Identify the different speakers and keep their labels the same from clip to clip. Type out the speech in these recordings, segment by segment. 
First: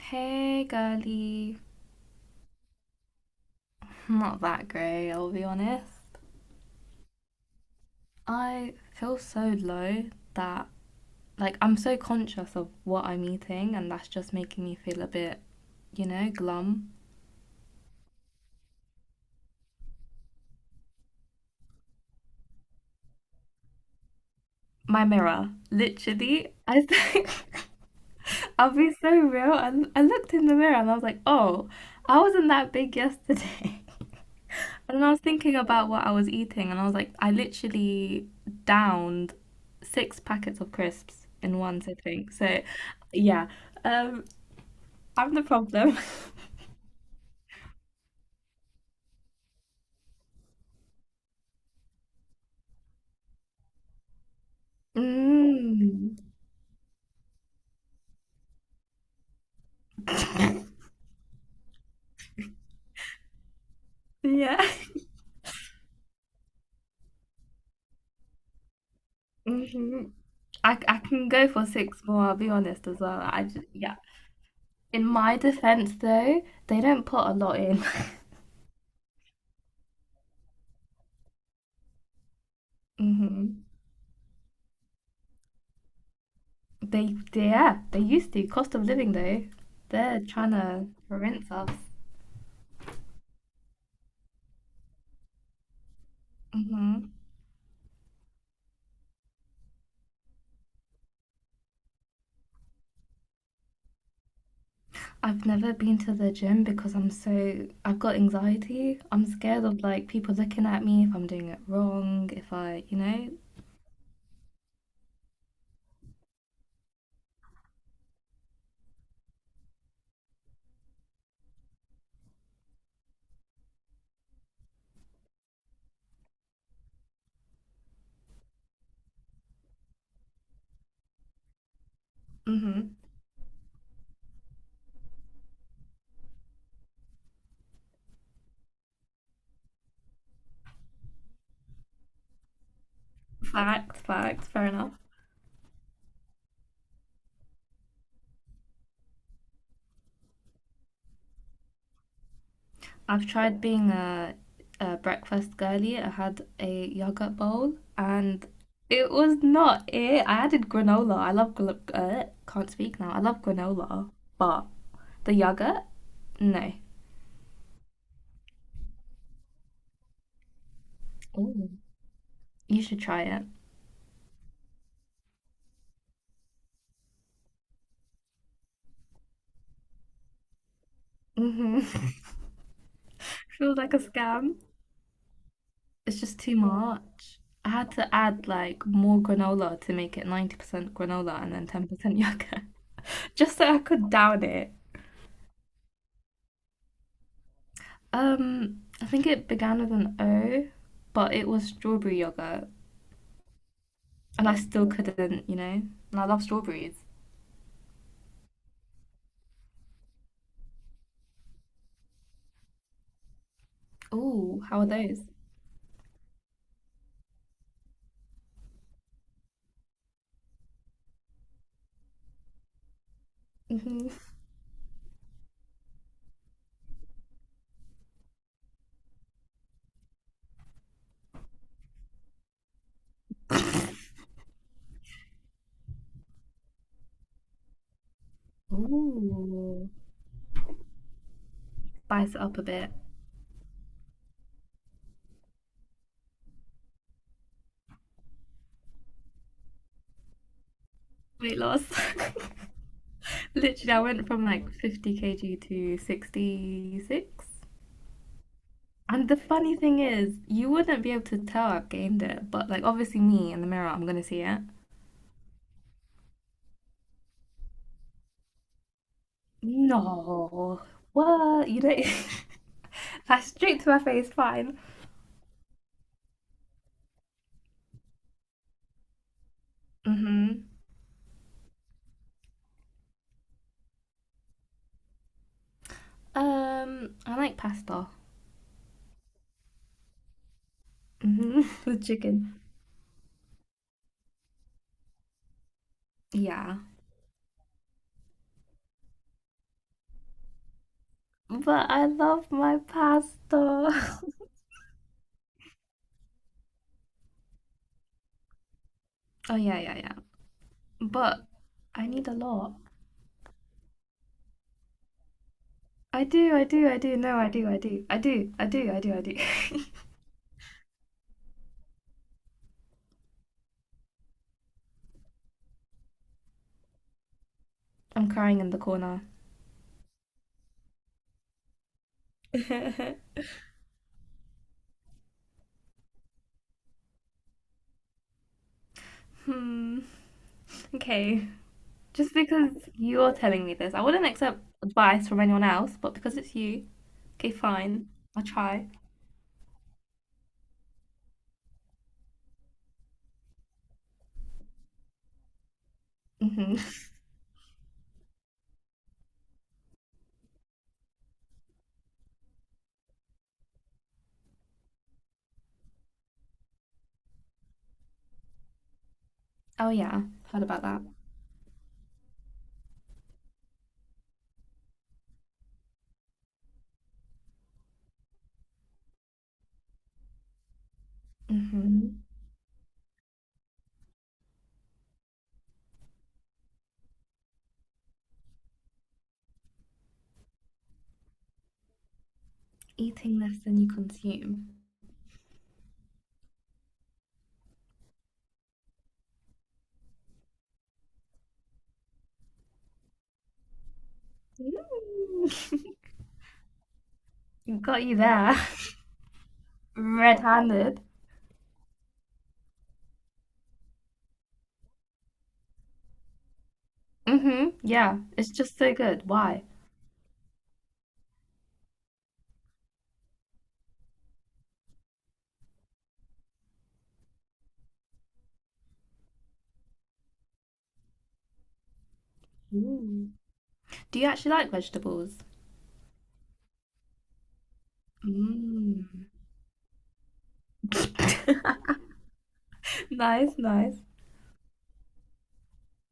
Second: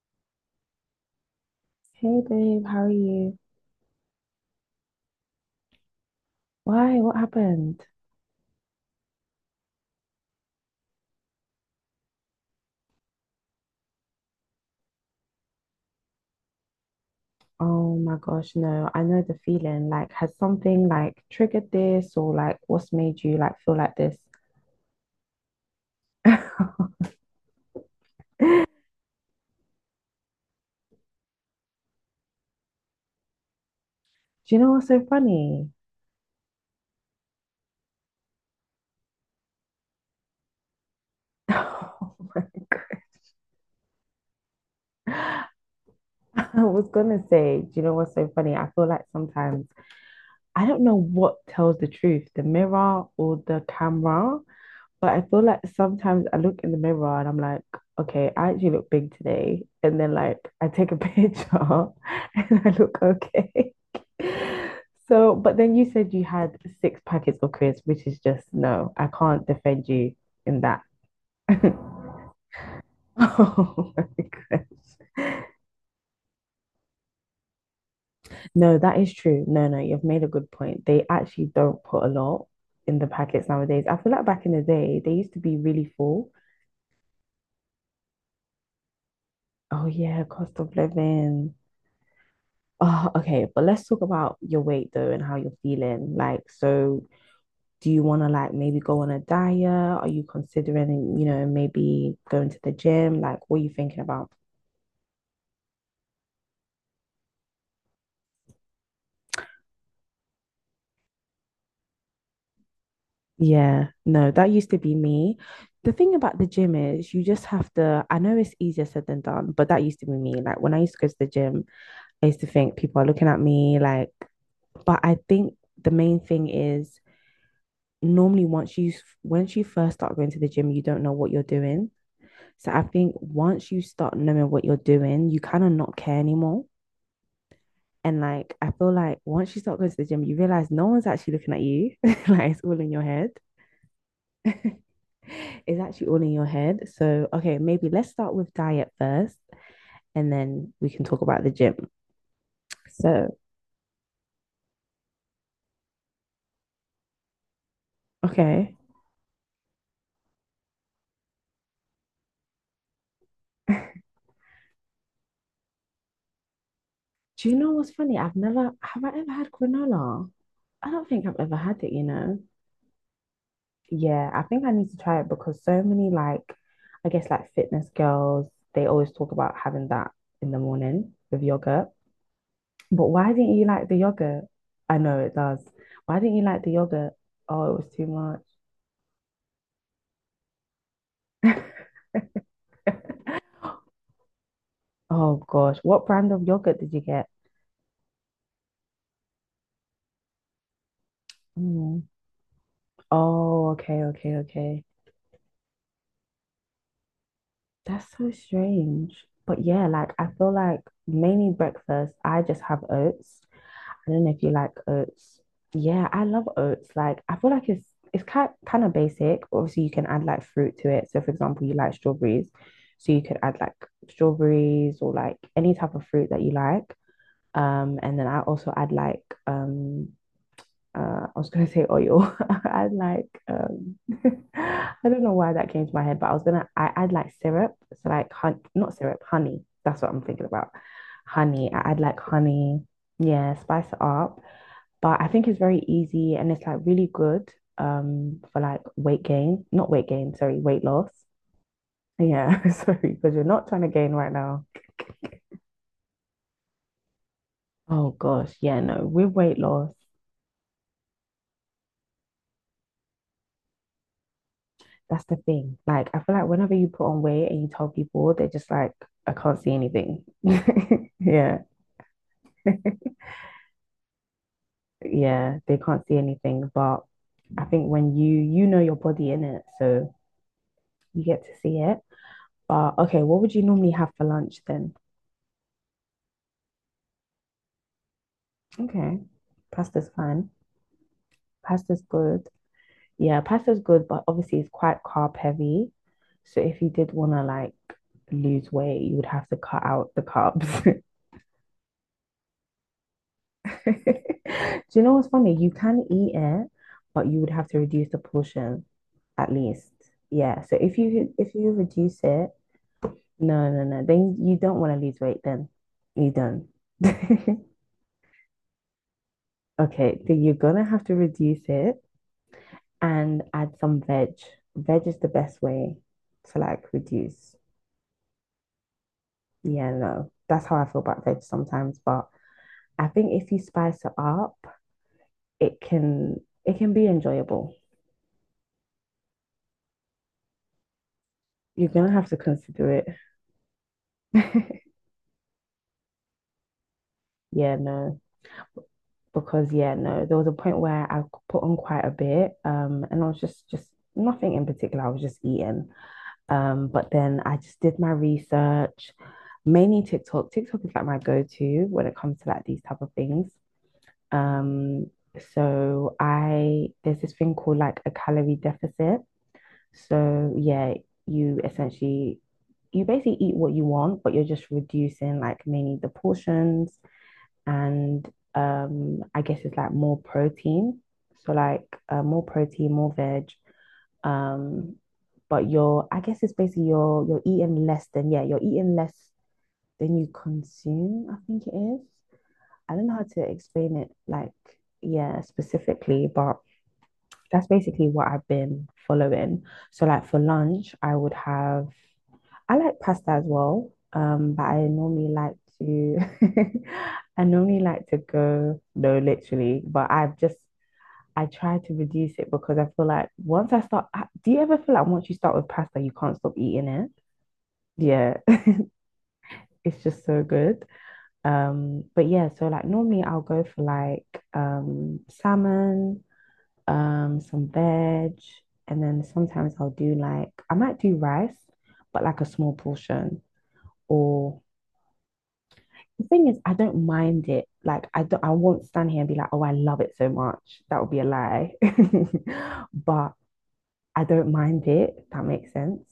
Speaker 1: Hey, girly.
Speaker 2: Hey babe, how are you?
Speaker 1: Not that great, I'll be honest.
Speaker 2: Why? What happened?
Speaker 1: I feel so low that, like, I'm so conscious of what I'm eating, and that's just making me feel a bit, glum.
Speaker 2: Oh my gosh, no, I know the feeling. Like, has something like triggered this or like what's made you like feel like this?
Speaker 1: My mirror, literally,
Speaker 2: Do
Speaker 1: I think. I'll be so real. I looked in the mirror and I was like, oh, I wasn't that big yesterday.
Speaker 2: you know what's
Speaker 1: And
Speaker 2: so
Speaker 1: then I was thinking
Speaker 2: funny?
Speaker 1: about what I was eating, and I was like, I literally downed six packets of crisps in one
Speaker 2: Oh
Speaker 1: sitting.
Speaker 2: my
Speaker 1: So, yeah, um, I'm the
Speaker 2: God.
Speaker 1: problem.
Speaker 2: I was gonna say, do you know what's so funny? I feel like sometimes I don't know what tells the truth, the mirror or the camera. But I feel like
Speaker 1: Mm.
Speaker 2: sometimes I look in the mirror and I'm like, okay, I actually look big today. And then like I take a picture and I look okay.
Speaker 1: Yeah.
Speaker 2: So, but then you said you had six packets of crisps, which is just no, I can't defend
Speaker 1: Hmm.
Speaker 2: you in
Speaker 1: I,
Speaker 2: that.
Speaker 1: I can go for six more, I'll be honest as well. I just,
Speaker 2: Oh
Speaker 1: yeah.
Speaker 2: my
Speaker 1: In
Speaker 2: gosh.
Speaker 1: my defense, though, they don't put a lot in.
Speaker 2: No, that is true. No, no, you've made a good point. They actually don't put a lot in the packets
Speaker 1: Hmm.
Speaker 2: nowadays. I feel like back in the day, they used to be really full.
Speaker 1: Yeah, they used to. Cost of living, though,
Speaker 2: Oh
Speaker 1: they're
Speaker 2: yeah,
Speaker 1: trying
Speaker 2: cost of
Speaker 1: to rinse
Speaker 2: living.
Speaker 1: us.
Speaker 2: Oh, okay, but let's talk about your weight though and how you're feeling. Like, so
Speaker 1: Hmm.
Speaker 2: do you want to like maybe go on a diet? Are you considering, you know, maybe going to the gym? Like, what are you thinking about?
Speaker 1: I've never been to the gym because I'm so, I've got anxiety. I'm scared of like people looking at me if I'm doing it wrong, if I, you know.
Speaker 2: Yeah, no, that used to be me. The thing about the gym is you just have to, I know it's easier said than done, but that used to be me. Like when I used to go to the gym, I used to think people are looking at me like, but I think the main thing is normally once you first start going to the gym, you don't know what you're doing. So
Speaker 1: Mm-hmm.
Speaker 2: I think once you start knowing what you're doing, you kind of not care anymore. And like I feel like once you start going to the gym, you realize no one's actually looking at you. Like it's all in your head.
Speaker 1: Fair enough.
Speaker 2: It's actually all in your head. So okay, maybe let's start with diet first and then we can talk about the gym.
Speaker 1: I've
Speaker 2: So,
Speaker 1: tried being a breakfast girly. I had a yogurt bowl and
Speaker 2: okay.
Speaker 1: it was not it. I added granola. I love, can't speak now. I love
Speaker 2: Do
Speaker 1: granola, but the yogurt, no.
Speaker 2: you know what's funny? I've never have I ever had granola? I don't think I've ever
Speaker 1: Ooh.
Speaker 2: had it, you know.
Speaker 1: You should try it.
Speaker 2: Yeah, I think I need to try it because so many like I guess like fitness girls, they always talk about having that in the morning with yogurt.
Speaker 1: Mm-hmm.
Speaker 2: But why didn't you
Speaker 1: Feels
Speaker 2: like
Speaker 1: like
Speaker 2: the
Speaker 1: a
Speaker 2: yogurt?
Speaker 1: scam.
Speaker 2: I know it does. Why
Speaker 1: It's
Speaker 2: didn't
Speaker 1: just
Speaker 2: you
Speaker 1: too
Speaker 2: like the yogurt?
Speaker 1: much. I
Speaker 2: Oh, it was
Speaker 1: had
Speaker 2: too
Speaker 1: to add like more granola to make it 90% granola and
Speaker 2: much.
Speaker 1: then 10% yogurt, just so I could down it.
Speaker 2: Oh gosh, what brand of yogurt did you get?
Speaker 1: I think it began with an O, but it was
Speaker 2: Mm.
Speaker 1: strawberry yogurt
Speaker 2: Oh, okay, okay,
Speaker 1: and I
Speaker 2: okay.
Speaker 1: still couldn't, you know. And I love strawberries.
Speaker 2: That's so strange. But yeah, like I feel like mainly breakfast, I just have oats. I don't know if you
Speaker 1: Ooh,
Speaker 2: like
Speaker 1: how are those?
Speaker 2: oats. Yeah, I love oats. Like, I feel like it's kind of basic. Obviously, you can add like fruit to it. So, for example, you like strawberries, so you could add like
Speaker 1: Hmm.
Speaker 2: strawberries or like any type of fruit that you like. And then I also add like I was gonna say oil. I add like I don't know why that came to my head, but I was gonna I add like syrup. So like hun not syrup, honey.
Speaker 1: Ooh,
Speaker 2: That's what I'm thinking about. Honey. I add like
Speaker 1: spice it up a
Speaker 2: honey.
Speaker 1: bit.
Speaker 2: Yeah, spice it up. But I think it's very easy and it's like really good for like weight gain, not weight gain, sorry, weight loss.
Speaker 1: Weight loss.
Speaker 2: Yeah, sorry, because you're not trying to
Speaker 1: Literally, I
Speaker 2: gain
Speaker 1: went
Speaker 2: right
Speaker 1: from
Speaker 2: now.
Speaker 1: like 50 kg to 66.
Speaker 2: Oh gosh, yeah, no,
Speaker 1: And
Speaker 2: with
Speaker 1: the
Speaker 2: weight
Speaker 1: funny
Speaker 2: loss,
Speaker 1: thing is, you wouldn't be able to tell I've gained it, but like obviously me in the mirror, I'm gonna see it.
Speaker 2: that's the thing. Like, I feel like whenever you put on weight and you tell people, they're just like, I can't see anything.
Speaker 1: No,
Speaker 2: Yeah,
Speaker 1: what? You don't. That's straight to my face. Fine.
Speaker 2: yeah, they can't see anything. But I think when you know your body in it, so
Speaker 1: Mhm.
Speaker 2: you get to see it. But okay, what would you normally have for lunch then?
Speaker 1: I like pasta.
Speaker 2: Okay, pasta's fine.
Speaker 1: Mhm.
Speaker 2: Pasta's
Speaker 1: With
Speaker 2: good.
Speaker 1: chicken.
Speaker 2: Yeah, pasta's good, but obviously it's quite carb heavy. So
Speaker 1: Yeah,
Speaker 2: if you did want to like lose weight, you would have to cut out the carbs.
Speaker 1: but I love my pasta.
Speaker 2: Do you know what's funny? You can eat it, but you would have to reduce the portion at
Speaker 1: Oh yeah,
Speaker 2: least.
Speaker 1: yeah, yeah.
Speaker 2: Yeah. So if you
Speaker 1: But
Speaker 2: if you
Speaker 1: I
Speaker 2: reduce
Speaker 1: need a
Speaker 2: it,
Speaker 1: lot.
Speaker 2: no, no, no, then you don't want to lose weight then.
Speaker 1: I
Speaker 2: You
Speaker 1: do, I
Speaker 2: don't.
Speaker 1: do, I do. No, I do, I do, I do, I do, I do, I do.
Speaker 2: Okay, so you're gonna have to reduce it and add some veg. Veg is the best way to like reduce.
Speaker 1: I'm crying in the corner.
Speaker 2: Yeah, no, that's how I feel about veg sometimes. But I think if you spice it up, it can it can be enjoyable.
Speaker 1: Hmm. Okay.
Speaker 2: You're gonna have
Speaker 1: Just
Speaker 2: to
Speaker 1: because
Speaker 2: consider
Speaker 1: you're telling me this, I wouldn't accept
Speaker 2: it.
Speaker 1: advice from anyone else, but because it's you, okay,
Speaker 2: Yeah,
Speaker 1: fine.
Speaker 2: no,
Speaker 1: I'll try.
Speaker 2: because yeah, no, there was a point where I put on quite a bit, and I was just nothing in particular. I was just eating,
Speaker 1: Hmm.
Speaker 2: but then I just did my research, mainly TikTok. TikTok is like my go-to when it comes to like these type of things. Um, so I there's this thing called like a calorie deficit.
Speaker 1: Oh, yeah.
Speaker 2: So
Speaker 1: Heard about
Speaker 2: yeah,
Speaker 1: that.
Speaker 2: you essentially you basically eat what you want, but you're just reducing like mainly the portions and I guess it's like more protein. So like
Speaker 1: Hmm.
Speaker 2: more protein, more veg. Um, but you're I guess it's basically you're eating less than yeah, you're eating less than you consume, I think it is. I don't know how
Speaker 1: Eating
Speaker 2: to
Speaker 1: less than you
Speaker 2: explain it like,
Speaker 1: consume.
Speaker 2: yeah, specifically, but that's basically what I've been following. So like for lunch, I would have I like pasta as well. But I normally like to I normally
Speaker 1: Mm. Got
Speaker 2: like
Speaker 1: you
Speaker 2: to
Speaker 1: there.
Speaker 2: go no literally, but I've
Speaker 1: Red
Speaker 2: just
Speaker 1: handed.
Speaker 2: I try to reduce it because I feel like once I start, do you ever feel like once you start with pasta, you can't stop eating it?
Speaker 1: Hmm. Yeah.
Speaker 2: Yeah,
Speaker 1: It's just so good. Why?
Speaker 2: it's just so good. But yeah, so like normally I'll go for like salmon, some veg, and then sometimes I'll do like I might do rice, but like a small
Speaker 1: Ooh.
Speaker 2: portion.
Speaker 1: Do you actually
Speaker 2: Or
Speaker 1: like vegetables?
Speaker 2: the thing is, I don't mind it. Like I don't, I won't stand here
Speaker 1: Mm.
Speaker 2: and be like, oh, I love it so much. That would be a lie. But
Speaker 1: Nice, nice.
Speaker 2: I don't mind it. If that makes sense.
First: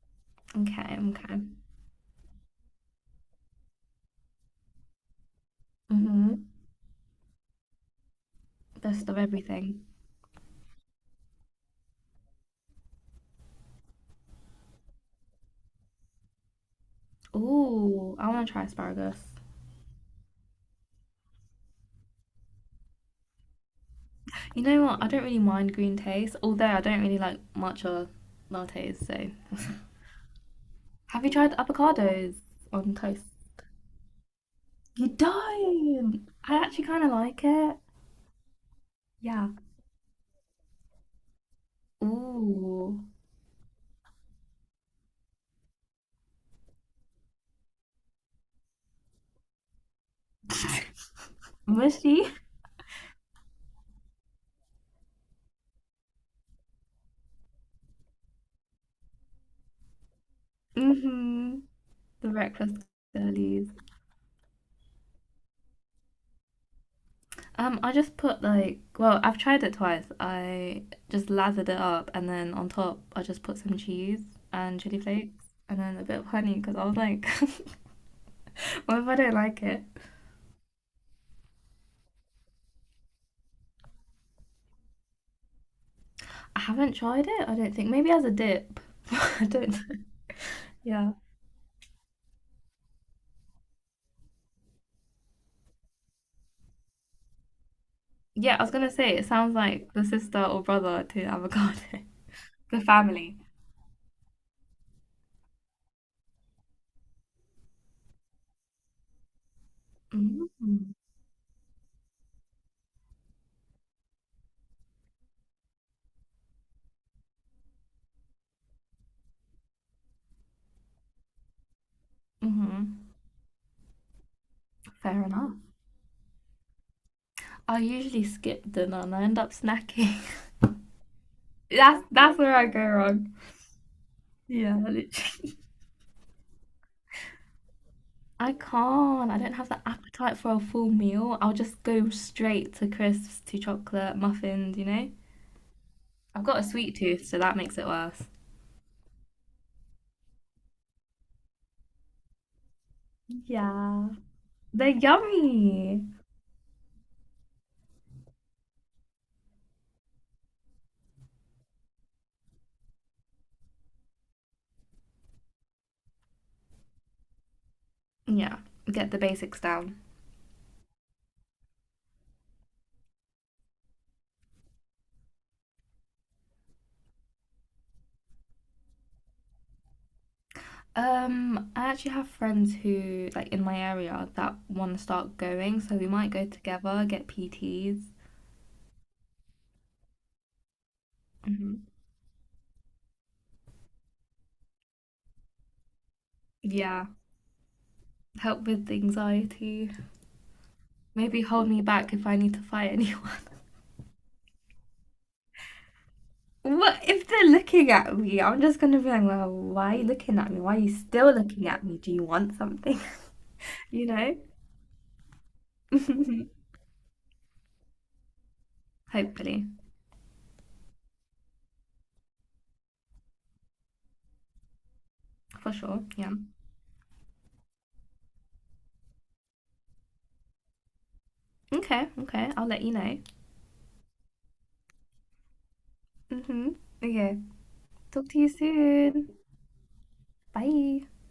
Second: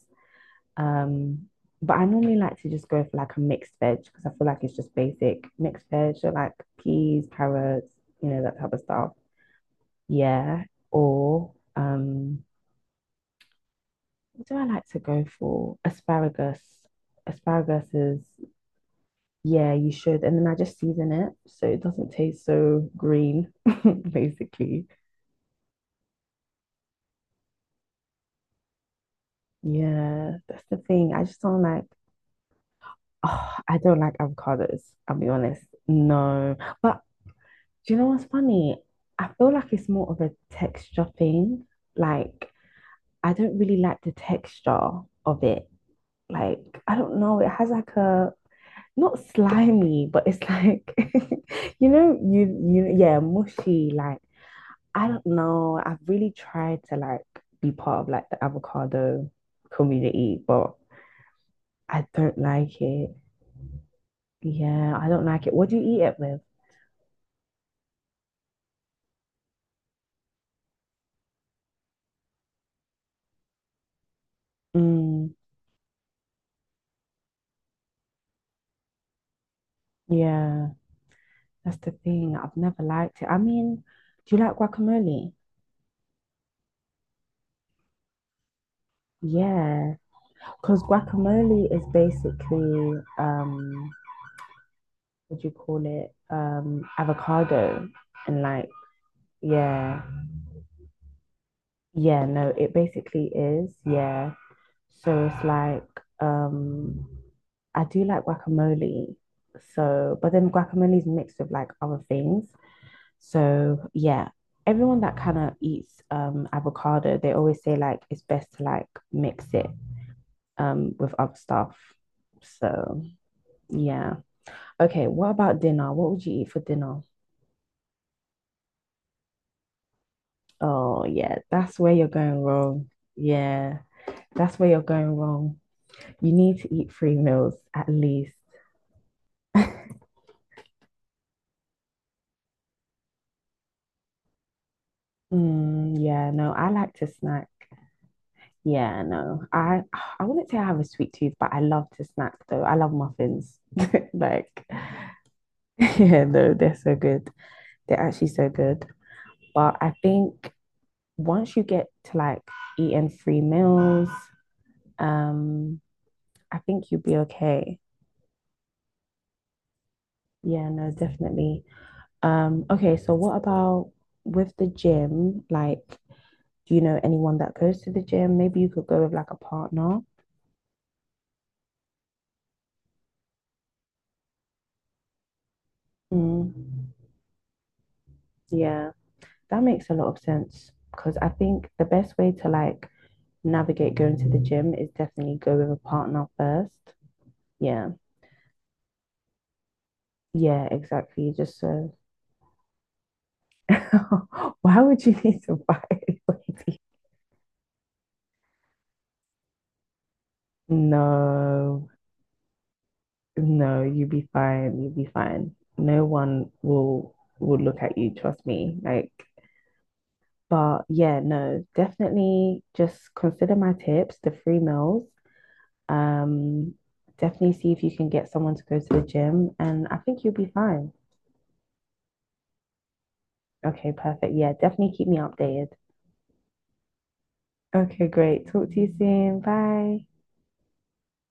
Speaker 1: Okay, okay.
Speaker 2: Um, but I normally like to just go for like a mixed veg because I feel like it's just basic mixed veg, so
Speaker 1: Hmm.
Speaker 2: like peas, carrots, you know, that type of
Speaker 1: Best
Speaker 2: stuff.
Speaker 1: of everything.
Speaker 2: Yeah. Or um, what do I like to go for? Asparagus. Asparagus
Speaker 1: Ooh,
Speaker 2: is,
Speaker 1: I want to try asparagus.
Speaker 2: yeah, you should. And then I just season it so it doesn't taste so green,
Speaker 1: You know
Speaker 2: basically.
Speaker 1: what? I don't really mind green taste, although I don't really like matcha lattes, so.
Speaker 2: Yeah, that's the thing. I
Speaker 1: Have you
Speaker 2: just
Speaker 1: tried
Speaker 2: don't like,
Speaker 1: avocados on toast?
Speaker 2: oh, I don't like avocados,
Speaker 1: You
Speaker 2: I'll be honest.
Speaker 1: don't!
Speaker 2: No.
Speaker 1: I actually
Speaker 2: But
Speaker 1: kind of like it.
Speaker 2: do you know what's funny? I
Speaker 1: Yeah.
Speaker 2: feel like it's more of a texture thing. Like,
Speaker 1: Ooh.
Speaker 2: I don't really like the texture of it. Like, I don't know. It has like a not slimy, but it's like you know,
Speaker 1: Mushy.
Speaker 2: you yeah, mushy. Like I don't know. I've really tried to like be part of like the avocado community, but
Speaker 1: Mm-hmm.
Speaker 2: I
Speaker 1: The
Speaker 2: don't
Speaker 1: breakfast
Speaker 2: like it.
Speaker 1: girlies.
Speaker 2: Yeah, I don't like it. What do you eat it with?
Speaker 1: I just put like, well, I've tried it twice. I just lathered it up, and then on top, I just put some cheese and chili
Speaker 2: Mm,
Speaker 1: flakes, and then a bit of honey because I was like, what if I don't like it?
Speaker 2: yeah, that's the thing. I've never liked it. I mean, do you like guacamole?
Speaker 1: I haven't tried it, I don't think. Maybe as a dip. I don't
Speaker 2: Yeah,
Speaker 1: know.
Speaker 2: because
Speaker 1: Yeah.
Speaker 2: guacamole is basically what do you call it? Avocado and
Speaker 1: Yeah, I
Speaker 2: like
Speaker 1: was gonna say it sounds like
Speaker 2: yeah,
Speaker 1: the sister or brother to avocado.
Speaker 2: yeah, no, it
Speaker 1: The
Speaker 2: basically
Speaker 1: family.
Speaker 2: is, yeah. So it's like, um, I do like guacamole. So, but then
Speaker 1: Mm-hmm.
Speaker 2: guacamole is mixed with like other things. So, yeah, everyone that kind of eats avocado, they always say like it's best to like mix it with other stuff. So,
Speaker 1: Hmm.
Speaker 2: yeah. Okay,
Speaker 1: Fair
Speaker 2: what
Speaker 1: enough.
Speaker 2: about dinner? What would you eat for dinner?
Speaker 1: I usually skip dinner and I end up snacking.
Speaker 2: Oh, yeah, that's where
Speaker 1: That's
Speaker 2: you're
Speaker 1: that's
Speaker 2: going
Speaker 1: where I go
Speaker 2: wrong.
Speaker 1: wrong.
Speaker 2: Yeah, that's where
Speaker 1: Yeah,
Speaker 2: you're
Speaker 1: literally.
Speaker 2: going wrong. You need to eat three meals at least.
Speaker 1: I can't. I don't have the appetite for a full meal. I'll just go straight to crisps, to chocolate, muffins, you know?
Speaker 2: Mm, yeah,
Speaker 1: I've
Speaker 2: no,
Speaker 1: got a
Speaker 2: I like
Speaker 1: sweet
Speaker 2: to
Speaker 1: tooth, so
Speaker 2: snack.
Speaker 1: that makes it worse.
Speaker 2: Yeah, no. I wouldn't say I have a sweet tooth, but I love to snack though. I love muffins.
Speaker 1: Yeah.
Speaker 2: Like,
Speaker 1: They're yummy.
Speaker 2: yeah, no, they're so good. They're actually so good. But I think once you get to like eating three meals, um, I think you'll be okay.
Speaker 1: Yeah, get the basics down.
Speaker 2: Yeah, no, definitely. Okay, so what about with the gym? Like, do you know anyone that goes to the gym? Maybe you could go with like a partner.
Speaker 1: I actually have friends who, like, in my area that want to start going, so we might go
Speaker 2: Mm.
Speaker 1: together, get PTs.
Speaker 2: Yeah, that makes a lot of sense because I think
Speaker 1: Hmm.
Speaker 2: the best way to like navigate going to the gym is definitely go with a partner first.
Speaker 1: Yeah,
Speaker 2: Yeah,
Speaker 1: help with anxiety.
Speaker 2: yeah, exactly.
Speaker 1: Maybe
Speaker 2: Just
Speaker 1: hold me
Speaker 2: so
Speaker 1: back if I need to fight anyone.
Speaker 2: why would you need to buy anybody?
Speaker 1: What if they're looking at me? I'm just gonna be like, well, why are you looking at me? Why are you still looking at
Speaker 2: No,
Speaker 1: me? Do you want something?
Speaker 2: no,
Speaker 1: You
Speaker 2: you'll be
Speaker 1: know?
Speaker 2: fine. You'll be fine. No one will look at you, trust me. Like
Speaker 1: Hopefully,
Speaker 2: but yeah, no, definitely just consider my tips, the free meals.
Speaker 1: for sure. Yeah.
Speaker 2: Um, definitely see if you can get someone to go to the gym, and I think you'll be fine.
Speaker 1: Okay, okay, I'll let you know.
Speaker 2: Okay, perfect. Yeah, definitely keep me updated.
Speaker 1: Hmm. Okay.
Speaker 2: Okay,
Speaker 1: Talk to
Speaker 2: great.
Speaker 1: you
Speaker 2: Talk to you
Speaker 1: soon.
Speaker 2: soon. Bye.
Speaker 1: Bye.